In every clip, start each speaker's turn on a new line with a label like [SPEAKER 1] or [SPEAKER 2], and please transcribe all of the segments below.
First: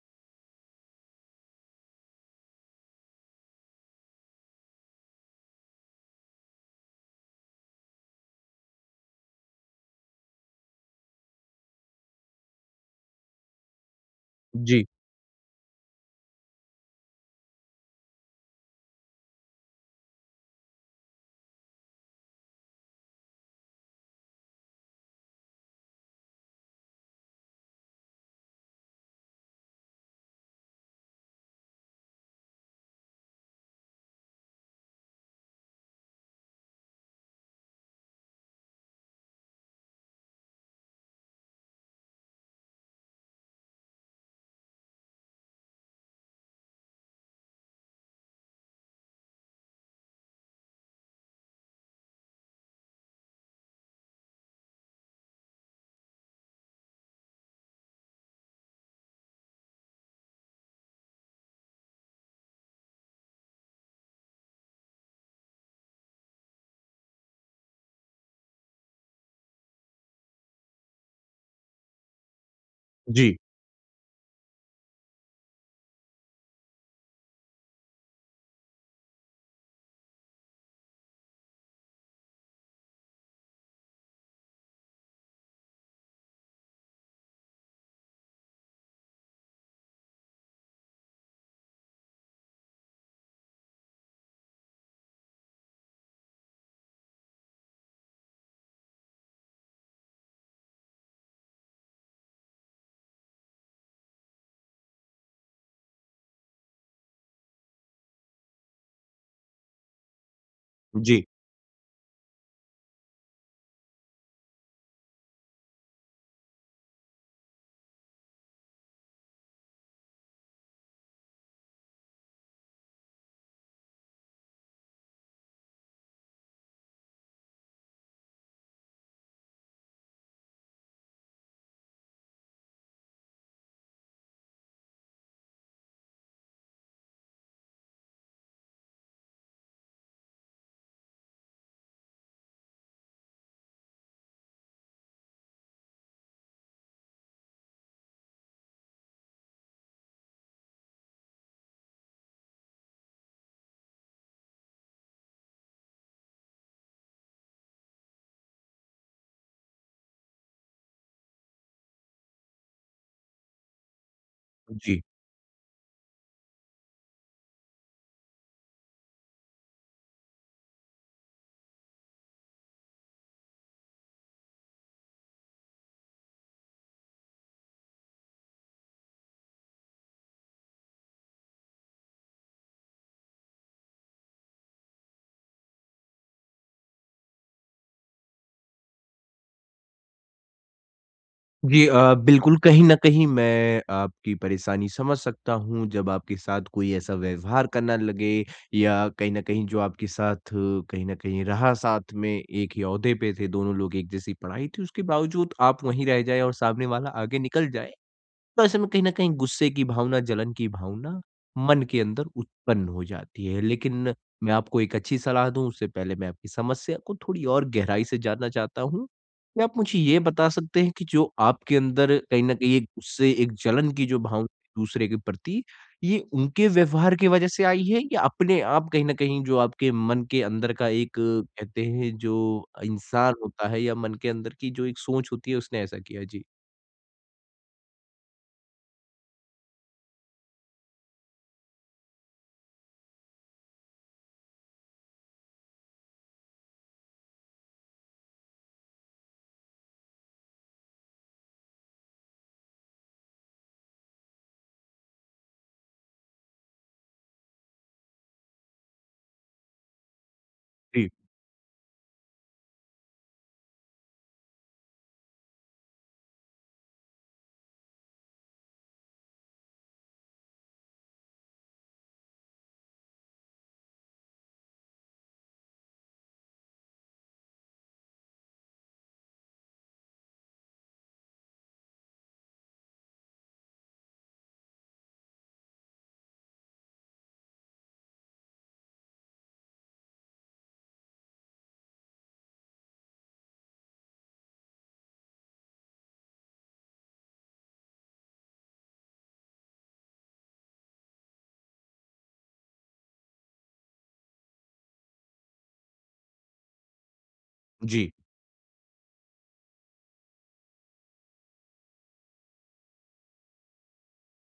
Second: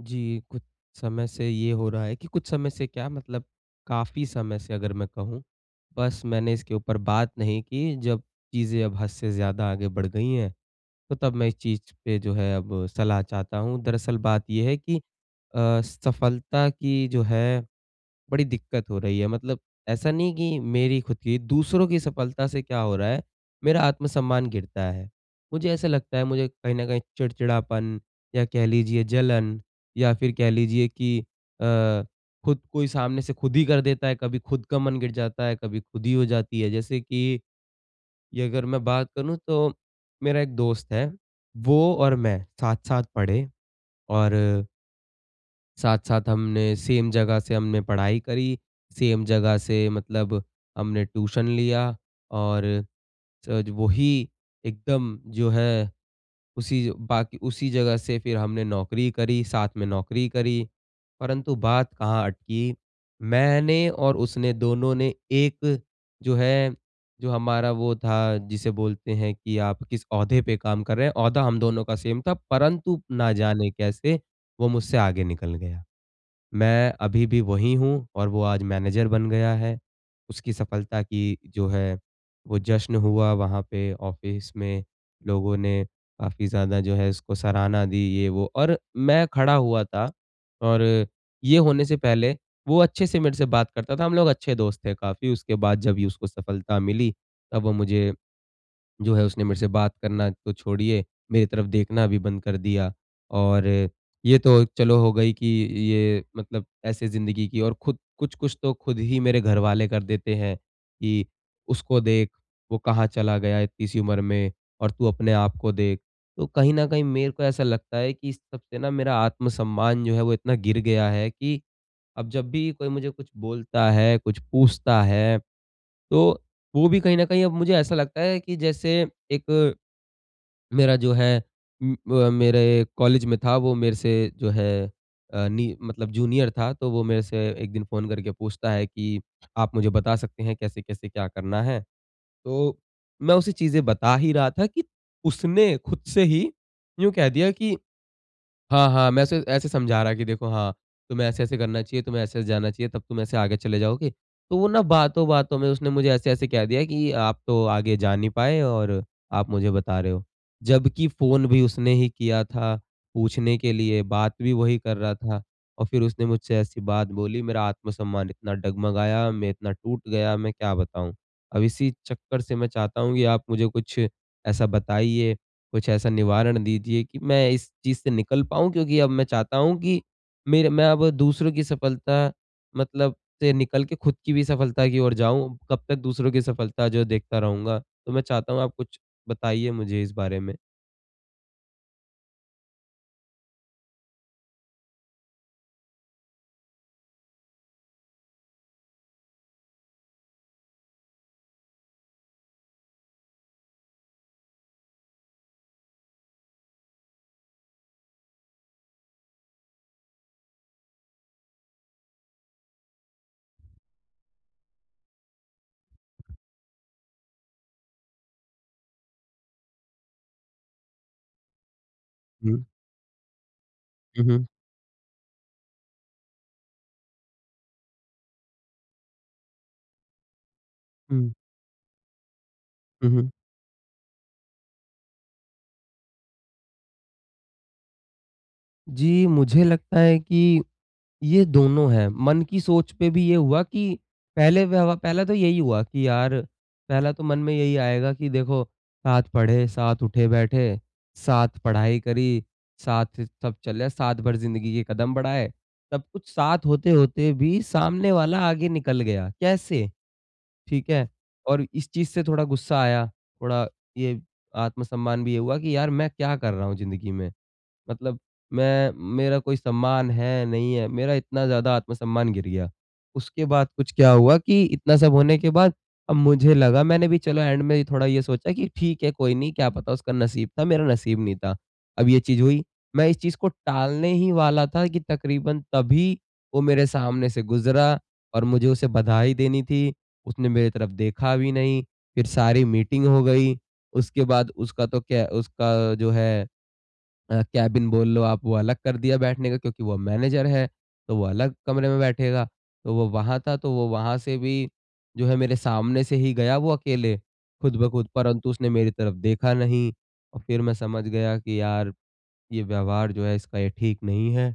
[SPEAKER 1] जी कुछ समय से ये हो रहा है कि कुछ समय से क्या मतलब काफ़ी समय से अगर मैं कहूँ बस मैंने इसके ऊपर बात नहीं की जब चीज़ें अब हद से ज़्यादा आगे बढ़ गई हैं, तो तब मैं इस चीज़ पे जो है अब सलाह चाहता हूँ। दरअसल बात ये है
[SPEAKER 2] जी।
[SPEAKER 1] कि अ, सफलता की जो है बड़ी दिक्कत हो रही है। मतलब ऐसा नहीं कि मेरी खुद की दूसरों की सफलता से क्या हो रहा है, मेरा आत्मसम्मान गिरता है। मुझे ऐसा लगता है मुझे कहीं न कहीं चिड़चिड़ापन या कह लीजिए जलन या फिर कह लीजिए की अ, खुद कोई सामने से खुद ही कर देता है कभी खुद का मन गिर जाता है, कभी खुद ही हो जाती है जैसे कि, ये अगर मैं बात करूँ तो मेरा एक दोस्त है वो और मैं साथ-साथ पढ़े और साथ-साथ हमने सेम जगह से हमने पढ़ाई करी, सेम जगह से मतलब हमने ट्यूशन लिया और जज वो ही एकदम जो है उसी बाक उसी जगह से फिर हमने नौकरी करी, साथ में नौकरी करी। परंतु बात कहाँ अटकी, मैंने और उसने दोनों ने एक जो है जो हमारा वो था जिसे बोलते हैं कि आप किस ओहदे पे काम कर रहे हैं, ओहदा हम दोनों का सेम था परंतु ना
[SPEAKER 2] जी।
[SPEAKER 1] जाने कैसे वो मुझसे आगे निकल गया। मैं अभी भी वही हूँ और वो आज मैनेज़र बन गया है। उसकी सफलता की जो है वो जश्न हुआ वहाँ पे ऑफ़िस में। लोगों ने काफ़ी ज़्यादा जो है उसको सराहना दी ये वो और मैं खड़ा हुआ था। और ये होने से पहले वो अच्छे से मेरे से बात करता था। हम लोग अच्छे दोस्त थे काफ़ी, उसके बाद जब उसको सफलता मिली तब वो मुझे, जो है उसने मेरे से बात करना तो छोड़िए, मेरी तरफ देखना भी बंद कर दिया। और ये तो चलो हो गई कि ये मतलब ऐसे ज़िन्दगी की और खुद कुछ-कुछ तो खुद ही मेरे घर वाले कर देते हैं
[SPEAKER 2] जी।
[SPEAKER 1] कि उसको देख वो कहाँ चला गया इतनी सी उम्र में और तू अपने आप को देख। तो कहीं न कहीं मेरे को ऐसा लगता है कि इस सबसे न मेरा आत्मसम्मान जो है वो इतना गिर गया है कि अब जब भी कोई मुझे कुछ बोलता है, कुछ पूछता है, तो वो भी कहीं न कहीं अब मुझे ऐसा लगता है कि जैसे एक, मेरा जो है उम, ब मेरे कॉलेज में था वो मेरे से जो है अ, नि मतलब जूनियर था। तो वो मेरे से एक दिन फ़ोन करके पूछता है कि आप मुझे बता सकते हैं कैसे-कैसे क्या करना है? तो मैं उसे चीजें बता ही रहा था कि उसने खुद से ही यूँ कह दिया कि हाँ, हाँ मैं ऐसे ऐसे समझा रहा है कि देखो हाँ तुम्हें ऐसे-ऐसे करना चाहिए, तुम्हें ऐसे-ऐसे जाना चाहिए तब तुम ऐसे आगे चले जाओगे। तो वो न बातों-बातों में उसने मुझे ऐसे-ऐसे कह दिया कि आप तो आगे जा नहीं पाए और आप मुझे बता रहे हो। जब कि फ़ोन भी उसने ही किया था पूछने के लिए, बात भी वही कर
[SPEAKER 2] जी।
[SPEAKER 1] रहा था और फिर उसने मुझसे ऐसी बात बोली मेरा आत्मसम्मान इतना डगमगाया, मैं इतना टूट गया, मैं क्या बताऊँ? अब इसी चक्कर से मैं चाहता हूँ कि आप मुझे कुछ ऐसा बताइए, कुछ ऐसा निवारण दीजिए कि मैं इस चीज़ से निकल पाऊँ क्योंकि अब मैं चाहता हूँ कि मेरे मैं अब दूसरों की सफलता मतलब से निकल के खुद की भी सफलता की ओर जाऊँ, कब तक दूसरों की सफलता जो है देखता रहूँगा? तो मैं चाहता हूँ आप कुछ बताइए मुझे इस बारे में।
[SPEAKER 2] जी। अ, बिल्कुल कहीं न कहीं मैं आपकी परेशानी समझ सकता हूँ जब आपके साथ कोई ऐसा व्यवहार करना लगे या कहीं न कहीं जो आपके साथ कहीं न कहीं रहा साथ में एक ही ओहदे पे थे दोनों लोग एक जैसी पढ़ाई थी उसके बावजूद आप वहीं रह जाए और सामने वाला आगे निकल जाए, तो ऐसे में कहीं न कहीं गुस्से की भावना, जलन की भावना मन के अंदर उत्पन्न हो जाती है। लेकिन मैं आपको एक अच्छी सलाह दूँ। उससे पहले मैं आपकी समस्या को थोड़ी और गहराई से जानना चाहता हूँ। क्या आप मुझे ये बता सकते हैं कि जो आपके अंदर कहीं न
[SPEAKER 1] हुँ।
[SPEAKER 2] कहीं एक उससे एक जलन की जो
[SPEAKER 1] हुँ, हुँ।
[SPEAKER 2] भावना दूसरे के प्रति ये उनके व्यवहार की वज़ह से आई है या अपने आप कहीं न कहीं जो आपके मन के अंदर का एक
[SPEAKER 1] हुँ।
[SPEAKER 2] कहते हैं जो
[SPEAKER 1] हुँ, हुँ।
[SPEAKER 2] इंसान होता है या मन के अंदर की जो एक सोच होती है उसने ऐसा किया? जी।
[SPEAKER 1] जी, मुझे लगता है कि, ये दोनों हैं। मन की सोच पे भी ये हुआ कि पहले व्यव पहले तो यही हुआ कि यार पहला तो मन में यही आएगा कि देखो साथ पढ़े, साथ उठे बैठे, साथ पढ़ाई करी साथ सब चले, साथ भर ज़िंदगी के कदम बढ़ाए। सब कुछ साथ होते-होते भी सामने वाला आगे निकल गया। कैसे? ठीक है?
[SPEAKER 2] जी।
[SPEAKER 1] और इस चीज़ से थोड़ा गुस्सा आया थोड़ा ये आत्म सम्मान भी ये हुआ कि यार मैं क्या कर रहा हूँ ज़िंदगी में। मतलब मैं मेरा कोई सम्मान है नहीं है, मेरा इतना ज़्यादा आत्मसम्मान गिर गया। उसके बाद कुछ क्या हुआ कि इतना सब होने के बाद अब मुझे लगा मैंने भी चलो एण्ड में थोड़ा ये सोचा कि ठीक है कोई नहीं क्या पता उसका नसीब था, मेरा नसीब नहीं था। अब ये चीज़ हुई। मैं इस चीज़ को टालने ही वाला था कि तकरीबन तभी वो मेरे सामने से गुज़रा और मुझे उसे बधाई देनी थी। उसने मेरी तरफ देखा भी नहीं। फ़िर सारी मीटिंग हो गई। उसके बाद उसका तो क्या उसका जो है अ, केबिन बोल लो आप वो अलग कर दिया बैठने का क्योंकि वो अब मैनेजर है तो वो अलग कमरे में बैठेगा। तो वो वहाँ था तो वो वहाँ से भी जो है मेरे सामने से ही गया वो अकेले ख़ुद ब ख़ुद
[SPEAKER 2] जी।
[SPEAKER 1] परंतु उसने मेरी तरफ देखा नहीं और फ़िर मैं समझ गया कि यार ये व्यवहार जो है इसका ये ठीक नहीं है।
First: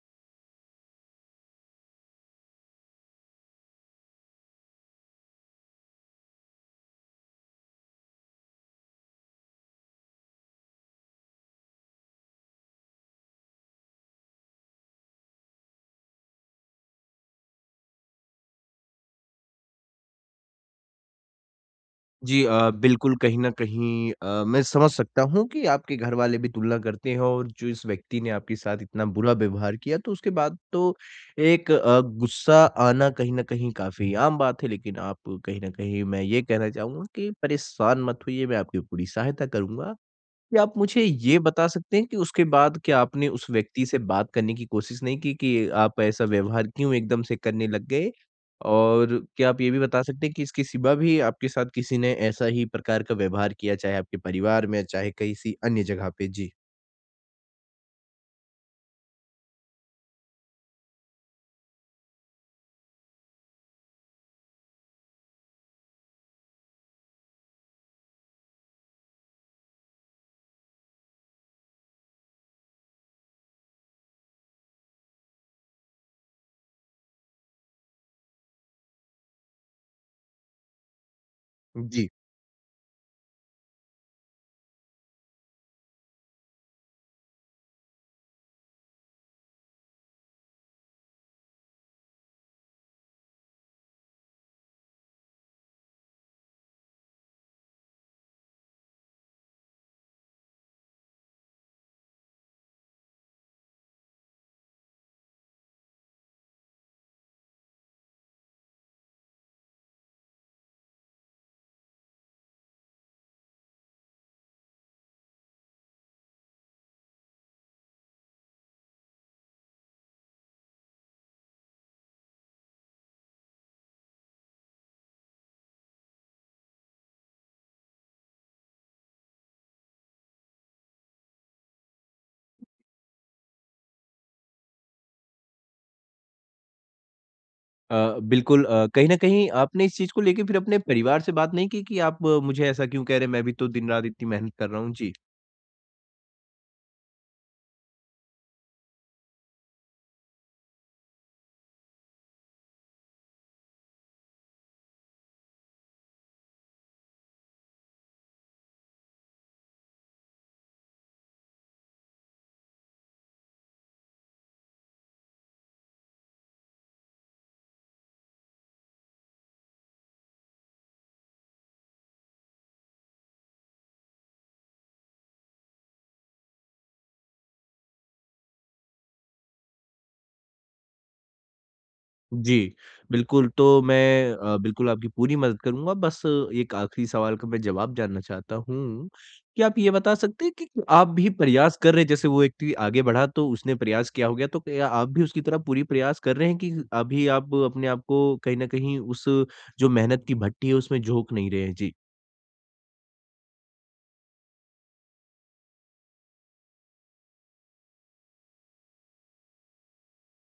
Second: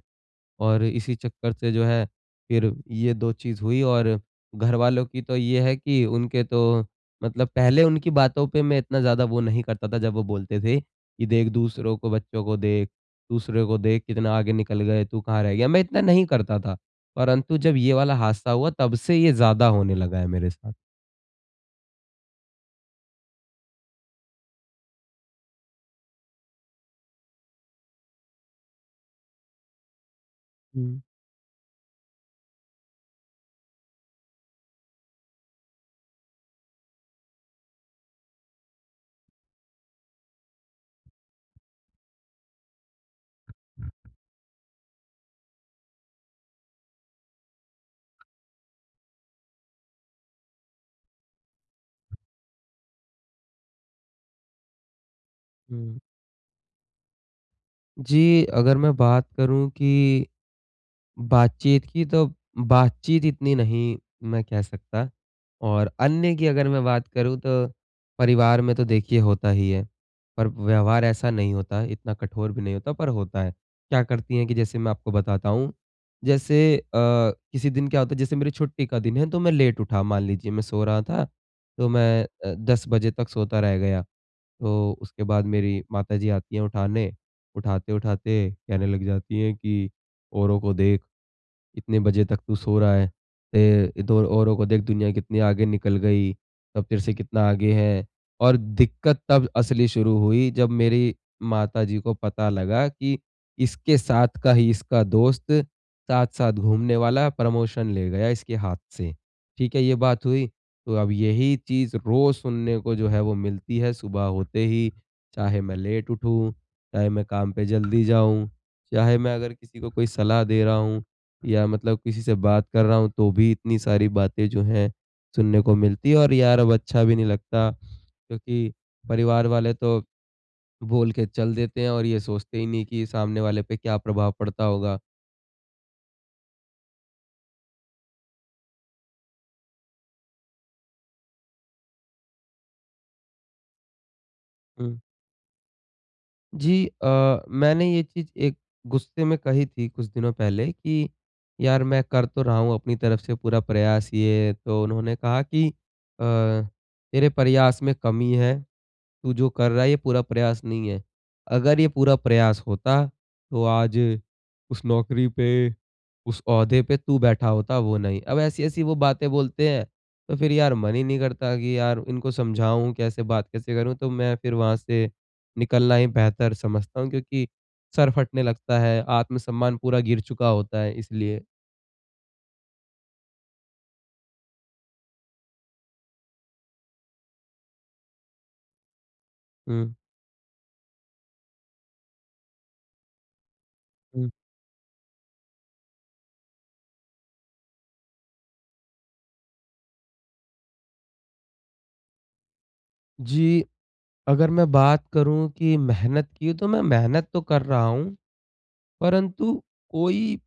[SPEAKER 1] और इसी चक्कर से जो है फ़िर ये 2 चीज़ हुई और घरवालों की तो ये है कि उनके तो मतलब पहले उनकी बातों पे मैं इतना ज़्यादा वो नहीं करता था जब वो बोलते थे कि देख दूसरों को बच्चों को देख, दूसरे को देख कितना आगे निकल गए तू कहाँ रह गया? मैं इतना नहीं करता था। परंतु जब ये वाला हादसा हुआ तब से ये ज़्यादा होने लगा है मेरे साथ।
[SPEAKER 2] जी अ, बिल्कुल कहीं न कहीं अ, मैं समझ सकता हूँ, कि आपके घरवाले भी तुलना करते हैं, और जो इस व्यक्ति ने आपके साथ इतना बुरा व्यवहार किया, तो उसके बाद तो
[SPEAKER 1] हुँ।
[SPEAKER 2] एक अ, गुस्सा आना कहीं न कहीं काफ़ी आम बात है। लेकिन आप कहीं न कहीं मैं ये कहना चाहूँगा कि परेशान मत होइए, मैं आपकी पूरी सहायता करूँगा। क्या आप मुझे ये बता सकते हैं, कि उसके बाद क्या आपने उस व्यक्ति से बात करने की कोशिश नहीं की, कि आप ऐसा व्यवहार क्यों एकदम से करने लग गए? और क्या आप ये भी बता सकते हैं, कि इसकी सिवा भी आपके साथ किसी ने ऐसा ही प्रकार का व्यवहार किया? चाहे आपके परिवार में चाहे, किसी अन्य
[SPEAKER 1] हुँ।
[SPEAKER 2] जगह पे? जी।
[SPEAKER 1] जी। अगर मैं बात करूँ कि, बातचीत की तो बातचीत इतनी नहीं मैं कह सकता। और अन्य की अगर मैं बात करूँ तो, परिवार में तो देखिए होता ही है। पर व्यवहार ऐसा नहीं होता है, इतना कठोर भी नहीं होता, पर होता है। क्या करती है कि जैसे मैं आपको बताता हूँ, जैसे अ, किसी दिन क्या होता है, जैसे मेरी छुट्टी का दिन है तो मैं लेट उठा मान लीजिए मैं सो रहा था तो
[SPEAKER 2] जी।
[SPEAKER 1] मैं अ, 10 बजे तक सोता रह गया। तो उसके बाद मेरी माताजी आती हैं उठाने, उठाते-उठाते कहने लग जाती है कि औरों को देख इतने बजे तक तू सो रहा है। अ, तो औरों को देख दुनिया कितनी आगे निकल गई, सब तेरे से कितना आगे हैं, और दिक्कत तब असली शुरू हुई जब मेरी माताजी को पता लगा कि इसके साथ का ही इसका दोस्त साथ-साथ घूमने वाला प्रमोशन ले गया इसके हाथ से। ठीक है? ये बात हुई। तो अब यही चीज़ रोज़ सुनने को जो है वो मिलती है, सुबह होते ही। चाहे मैं लेट उठूँ, चाहे मैं काम पे जल्दी जाऊँ, चाहे मैं अगर किसी को कोई सलाह दे रहा हूँ। या मतलब किसी से बात कर रहा हूँ, तो भी इतनी सारी बातें जो हैं, सुनने को मिलती है और यार अब अच्छा भी नहीं लगता, क्योंकि परिवार वाले तो बोल के चल देते हैं, और ये सोचते ही नहीं कि सामने वाले पे क्या प्रभाव पड़ता होगा।
[SPEAKER 2] अ, बिल्कुल अ, कहीं न कहीं आपने इस चीज़ को लेके फ़िर अपने परिवार से बात नहीं की कि आप मुझे ऐसा क्यों कह रहे हैं मैं भी तो दिन-रात इतनी मेहनत कर रहा हूँ?
[SPEAKER 1] हुँ।
[SPEAKER 2] जी।
[SPEAKER 1] जी अ, मैंने ये चीज़ एक गुस्से में कही थी कुछ दिनों पहले की यार मैं कर तो रहा हूँ अपनी तरफ से पूरा प्रयास ये। तो उन्होंने कहा कि, "अ, तेरे प्रयास में कमी है। तू जो कर रहा है ये पूरा प्रयास नहीं है। अगर ये पूरा प्रयास होता तो आज उस नौकरी पे, उस ओहदे पे तू बैठा होता वो नहीं।" अब ऐसी-ऐसी वो बातें बोलते हैं तो फ़िर यार मन ही नहीं करता कि यार इनको समझाऊँ कैसे, बात कैसे करूँ? तो मैं फ़िर वहाँ से निकलना ही बेहतर समझता हूँ क्योंकि सर फटने लगता है, आत्मसम्मान पूरा गिर चुका होता है इसलिए।
[SPEAKER 2] जी। बिल्कुल तो मैं अ, बिल्कुल आपकी पूरी मदद करूँगा बस 1 आखिरी सवाल का मैं जवाब जानना चाहता हूँ। क्या आप ये
[SPEAKER 1] हुँ।
[SPEAKER 2] बता सकते हैं कि आप भी प्रयास कर रहे हैं जैसे वो व्यक्ति आगे बढ़ा तो उसने प्रयास किया
[SPEAKER 1] हुँ।
[SPEAKER 2] होगा तो आप भी उसकी तरह पूरी प्रयास कर रहे हैं की अभी आप अपने आपको कहीं न कहीं उस जो मेहनत की भट्टी है उसमें झोंक नहीं रहे हैं? जी।
[SPEAKER 1] जी, अगर मैं बात करूँ कि मेहनत की तो मैं मेहनत तो कर रहा हूँ। परंतु कोई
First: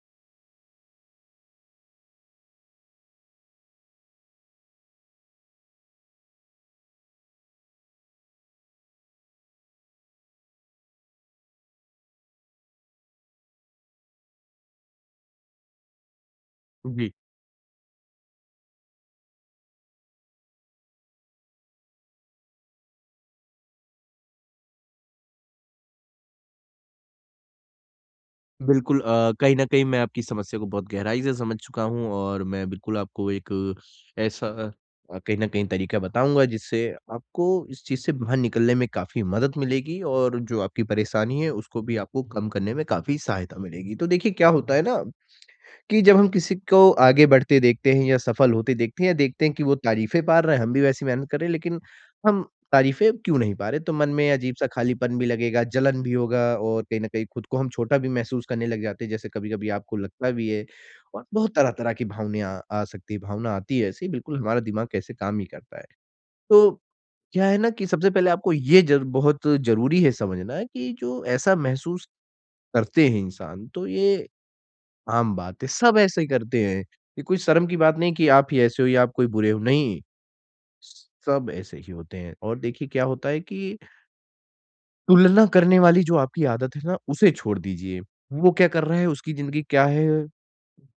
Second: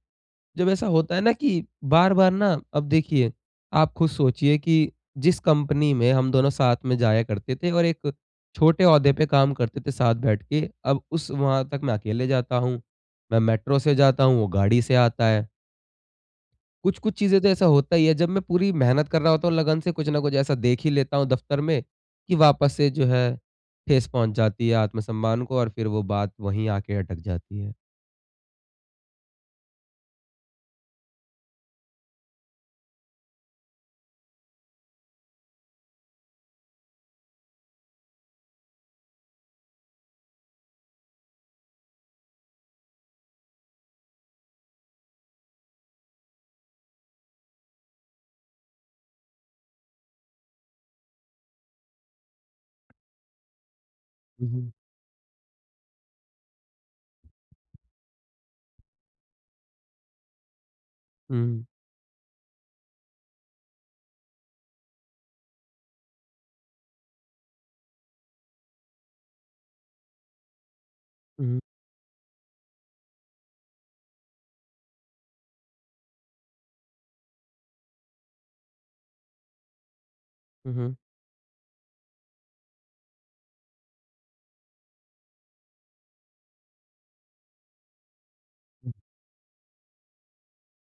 [SPEAKER 1] जब ऐसा होता है ना कि बार-बार ना अब देखिए, आप खुद सोचिए कि जिस कंपनी में हम दोनों साथ में जाया करते थे और एक छोटे ओहदे पे काम करते थे साथ बैठ के, अब उस वहाँ तक मैं अकेले जाता हूँ। मैं मेट्रो से जाता हूँ वो गाड़ी से आता है।
[SPEAKER 2] जी।
[SPEAKER 1] कुछ-कुछ चीज़ें तो ऐसा होता ही है। जब मैं पूरी मेहनत कर रहा होता हूँ लगन से, कुछ न कुछ ऐसा देख ही लेता हूँ दफ्तर में, कि वापस से जो है, ठेस पहुँच जाती है आत्मसम्मान को और फिर वो बात वही आके अटक जाती है।
[SPEAKER 2] बिल्कुल अ, कहीं न कहीं मैं आपकी समस्या को बहुत गहराई से समझ चुका हूँ और मैं बिल्कुल आपको एक ऐसा अ, कहीं न कहीं तरीका बताऊँगा जिससे आपको इस चीज़ से बाहर निकलने में काफ़ी मदद मिलेगी और जो आपकी परेशानी है, उसको भी आपको कम करने में काफ़ी सहायता मिलेगी। तो देखिए क्या होता है ना, कि जब हम किसी को आगे बढ़ते देखते हैं या सफल होते देखते हैं या देखते हैं कि वो तारीफ़ें पा रहा है, हम भी वैसी मेहनत कर रहे हैं लेकिन हम तारीफ़ें क्यों नहीं पा रहे? तो मन में
[SPEAKER 1] हुँ,
[SPEAKER 2] अजीब-सा
[SPEAKER 1] हुँ।
[SPEAKER 2] खालीपन भी लगेगा, जलन भी होगा और कहीं न कहीं खुद को हम छोटा भी महसूस करने लग जाते हैं, जैसे कभी-कभी आपको लगता भी है। और बहुत
[SPEAKER 1] हुँ।
[SPEAKER 2] तरह-तरह की भावनाएँ अ, आ सकती हैं, भावना आती है ऐसी बिल्कुल हमारा दिमाग कैसे काम ही करता है। तो, क्या है ना कि सबसे पहले आपको ये जर बहुत ज़रूरी है समझना कि जो ऐसा
[SPEAKER 1] हुँ।
[SPEAKER 2] महसूस करते हैं इंसान तो ये, आम बात है सब ऐसे ही करते हैं। ये कोई शर्म की बात नहीं कि आप ही ऐसे हो या आप कोई बुरे हो नहीं।
[SPEAKER 1] हुँ, हुँ।
[SPEAKER 2] सब ऐसे ही होते हैं और देखिए क्या होता है कि तुलना करने वाली जो आपकी आदत है ना उसे छोड़ दीजिए। वो क्या कर रहा है, उसकी ज़िंदगी क्या है?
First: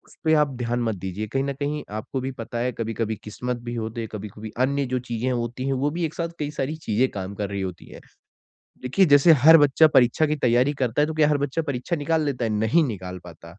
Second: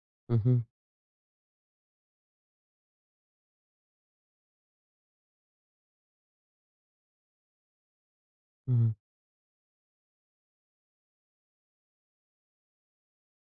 [SPEAKER 2] उस पे
[SPEAKER 1] हुँ,
[SPEAKER 2] आप
[SPEAKER 1] हुँ।
[SPEAKER 2] ध्यान मत दीजिए। कहीं न कहीं आपको भी पता है कभी-कभी किस्मत भी होते हैं, कभी-कभी अन्य जो चीज़ें होती हैं, वो भी एक साथ कई सारी चीज़ें काम कर रही होती हैं।
[SPEAKER 1] हुँ, हुँ।
[SPEAKER 2] देखिए जैसे हर बच्चा परीक्षा की तैयारी करता है तो क्या हर बच्चा परीक्षा निकाल लेता है? नहीं निकाल पाता।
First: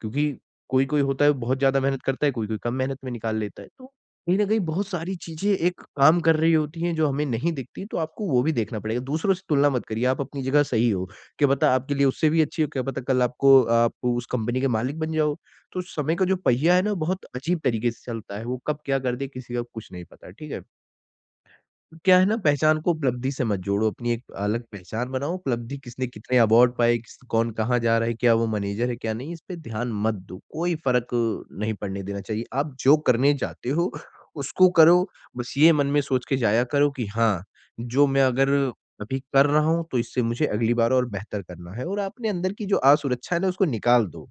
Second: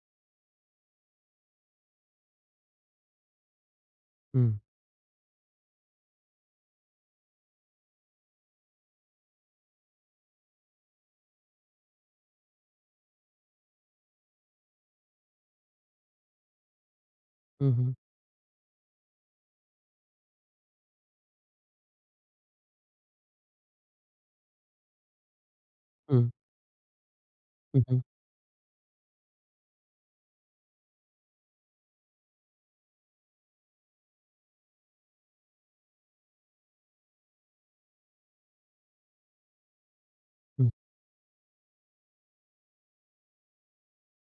[SPEAKER 2] क्योंकि कोई-कोई होता है बहुत ज़्यादा मेहनत करता है, कोई-कोई कम मेहनत में निकाल लेता है तो कहीं न
[SPEAKER 1] हुँ।
[SPEAKER 2] कहीं बहुत सारी चीज़ें एक काम कर रही होती हैं, जो हमें नहीं दिखती तो आपको वो भी देखना पड़ेगा। दूसरों से तुलना मत करिए आप अपनी जगह सही हो। क्या पता आपके लिए उससे भी अच्छी हो, क्या पता कल आपको आप उस कंपनी के मालिक बन जाओ। तो समय का जो पहिया है ना बहुत अजीब
[SPEAKER 1] हुँ,
[SPEAKER 2] तरीके
[SPEAKER 1] हुँ।
[SPEAKER 2] से चलता है। वो कब क्या कर दे किसी का कुछ नहीं पता। ठीक है? क्या है ना पहचान को उपलब्धि से मत जोड़ो, अपनी एक अलग पहचान बनाओ। उपलब्धि किसने
[SPEAKER 1] हुँ।
[SPEAKER 2] कितने अवार्ड पाए, किस कौन कहाँ
[SPEAKER 1] हुँ,
[SPEAKER 2] जा
[SPEAKER 1] हुँ।
[SPEAKER 2] रहा है, क्या वो मैनेजर है क्या नहीं, इस पे ध्यान मत दो कोई फ़र्क अ, नहीं पड़ने देना चाहिए। आप जो करने जाते हो, उसको करो। बस ये मन में सोच के जाया करो कि हाँ, जो मैं अगर अभी कर रहा हूँ तो इससे मुझे
[SPEAKER 1] हुँ।
[SPEAKER 2] अगली बार और बेहतर करना है और आपने अंदर की जो असुरक्षा है ना उसको निकाल दो।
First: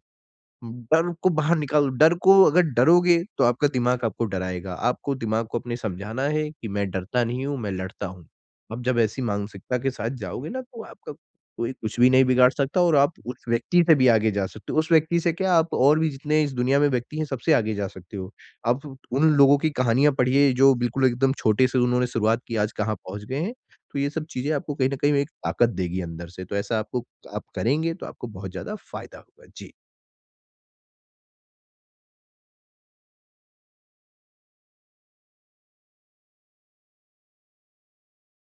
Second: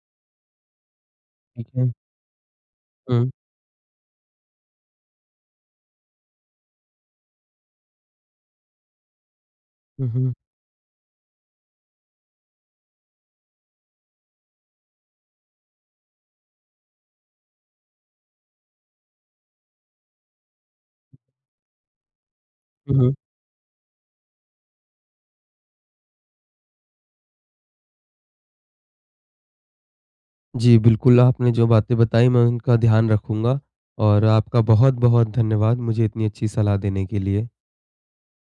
[SPEAKER 2] बन को बाहर
[SPEAKER 1] ठीक
[SPEAKER 2] निकाल
[SPEAKER 1] है।
[SPEAKER 2] डर को अगर डरोगे
[SPEAKER 1] हुँ।
[SPEAKER 2] तो आपका दिमाग आपको डराएगा। आपको दिमाग को अपने समझाना है कि मैं डरता नहीं हूँ, मैं लड़ता हूँ। अब जब ऐसी मानसिकता के
[SPEAKER 1] हुँ,
[SPEAKER 2] साथ
[SPEAKER 1] हुँ।
[SPEAKER 2] जाओगे ना तो आपका कोई कुछ भी नहीं बिगाड़ सकता और आप उस व्यक्ति से भी आगे जा सकते हो। उस व्यक्ति से क्या, आप और भी जितने इस दुनिया में व्यक्ति हैं सबसे आगे जा सकते हो। आप उट उन लोगों की कहानियाँ पढ़िए, जो बिल्कुल एकदम छोटे से उन्होंने शुरुआत की आज कहाँ
[SPEAKER 1] हुँ, हुँ।
[SPEAKER 2] पहुँच गए हैं। तो ये सब चीज़ें आपको कहीं न कहीं एक ताकत देगी अंदर से तो ऐसा आपको आप करेंगे तो आपको बहुत ज़्यादा फ़ायदा होगा। जी।
[SPEAKER 1] जी, बिल्कुल, आपने जो बातें बताईं मैं उनका ध्यान रखूँगा। और आपका बहुत-बहुत धन्यवाद मुझे इतनी अच्छी सलाह देने के लिए।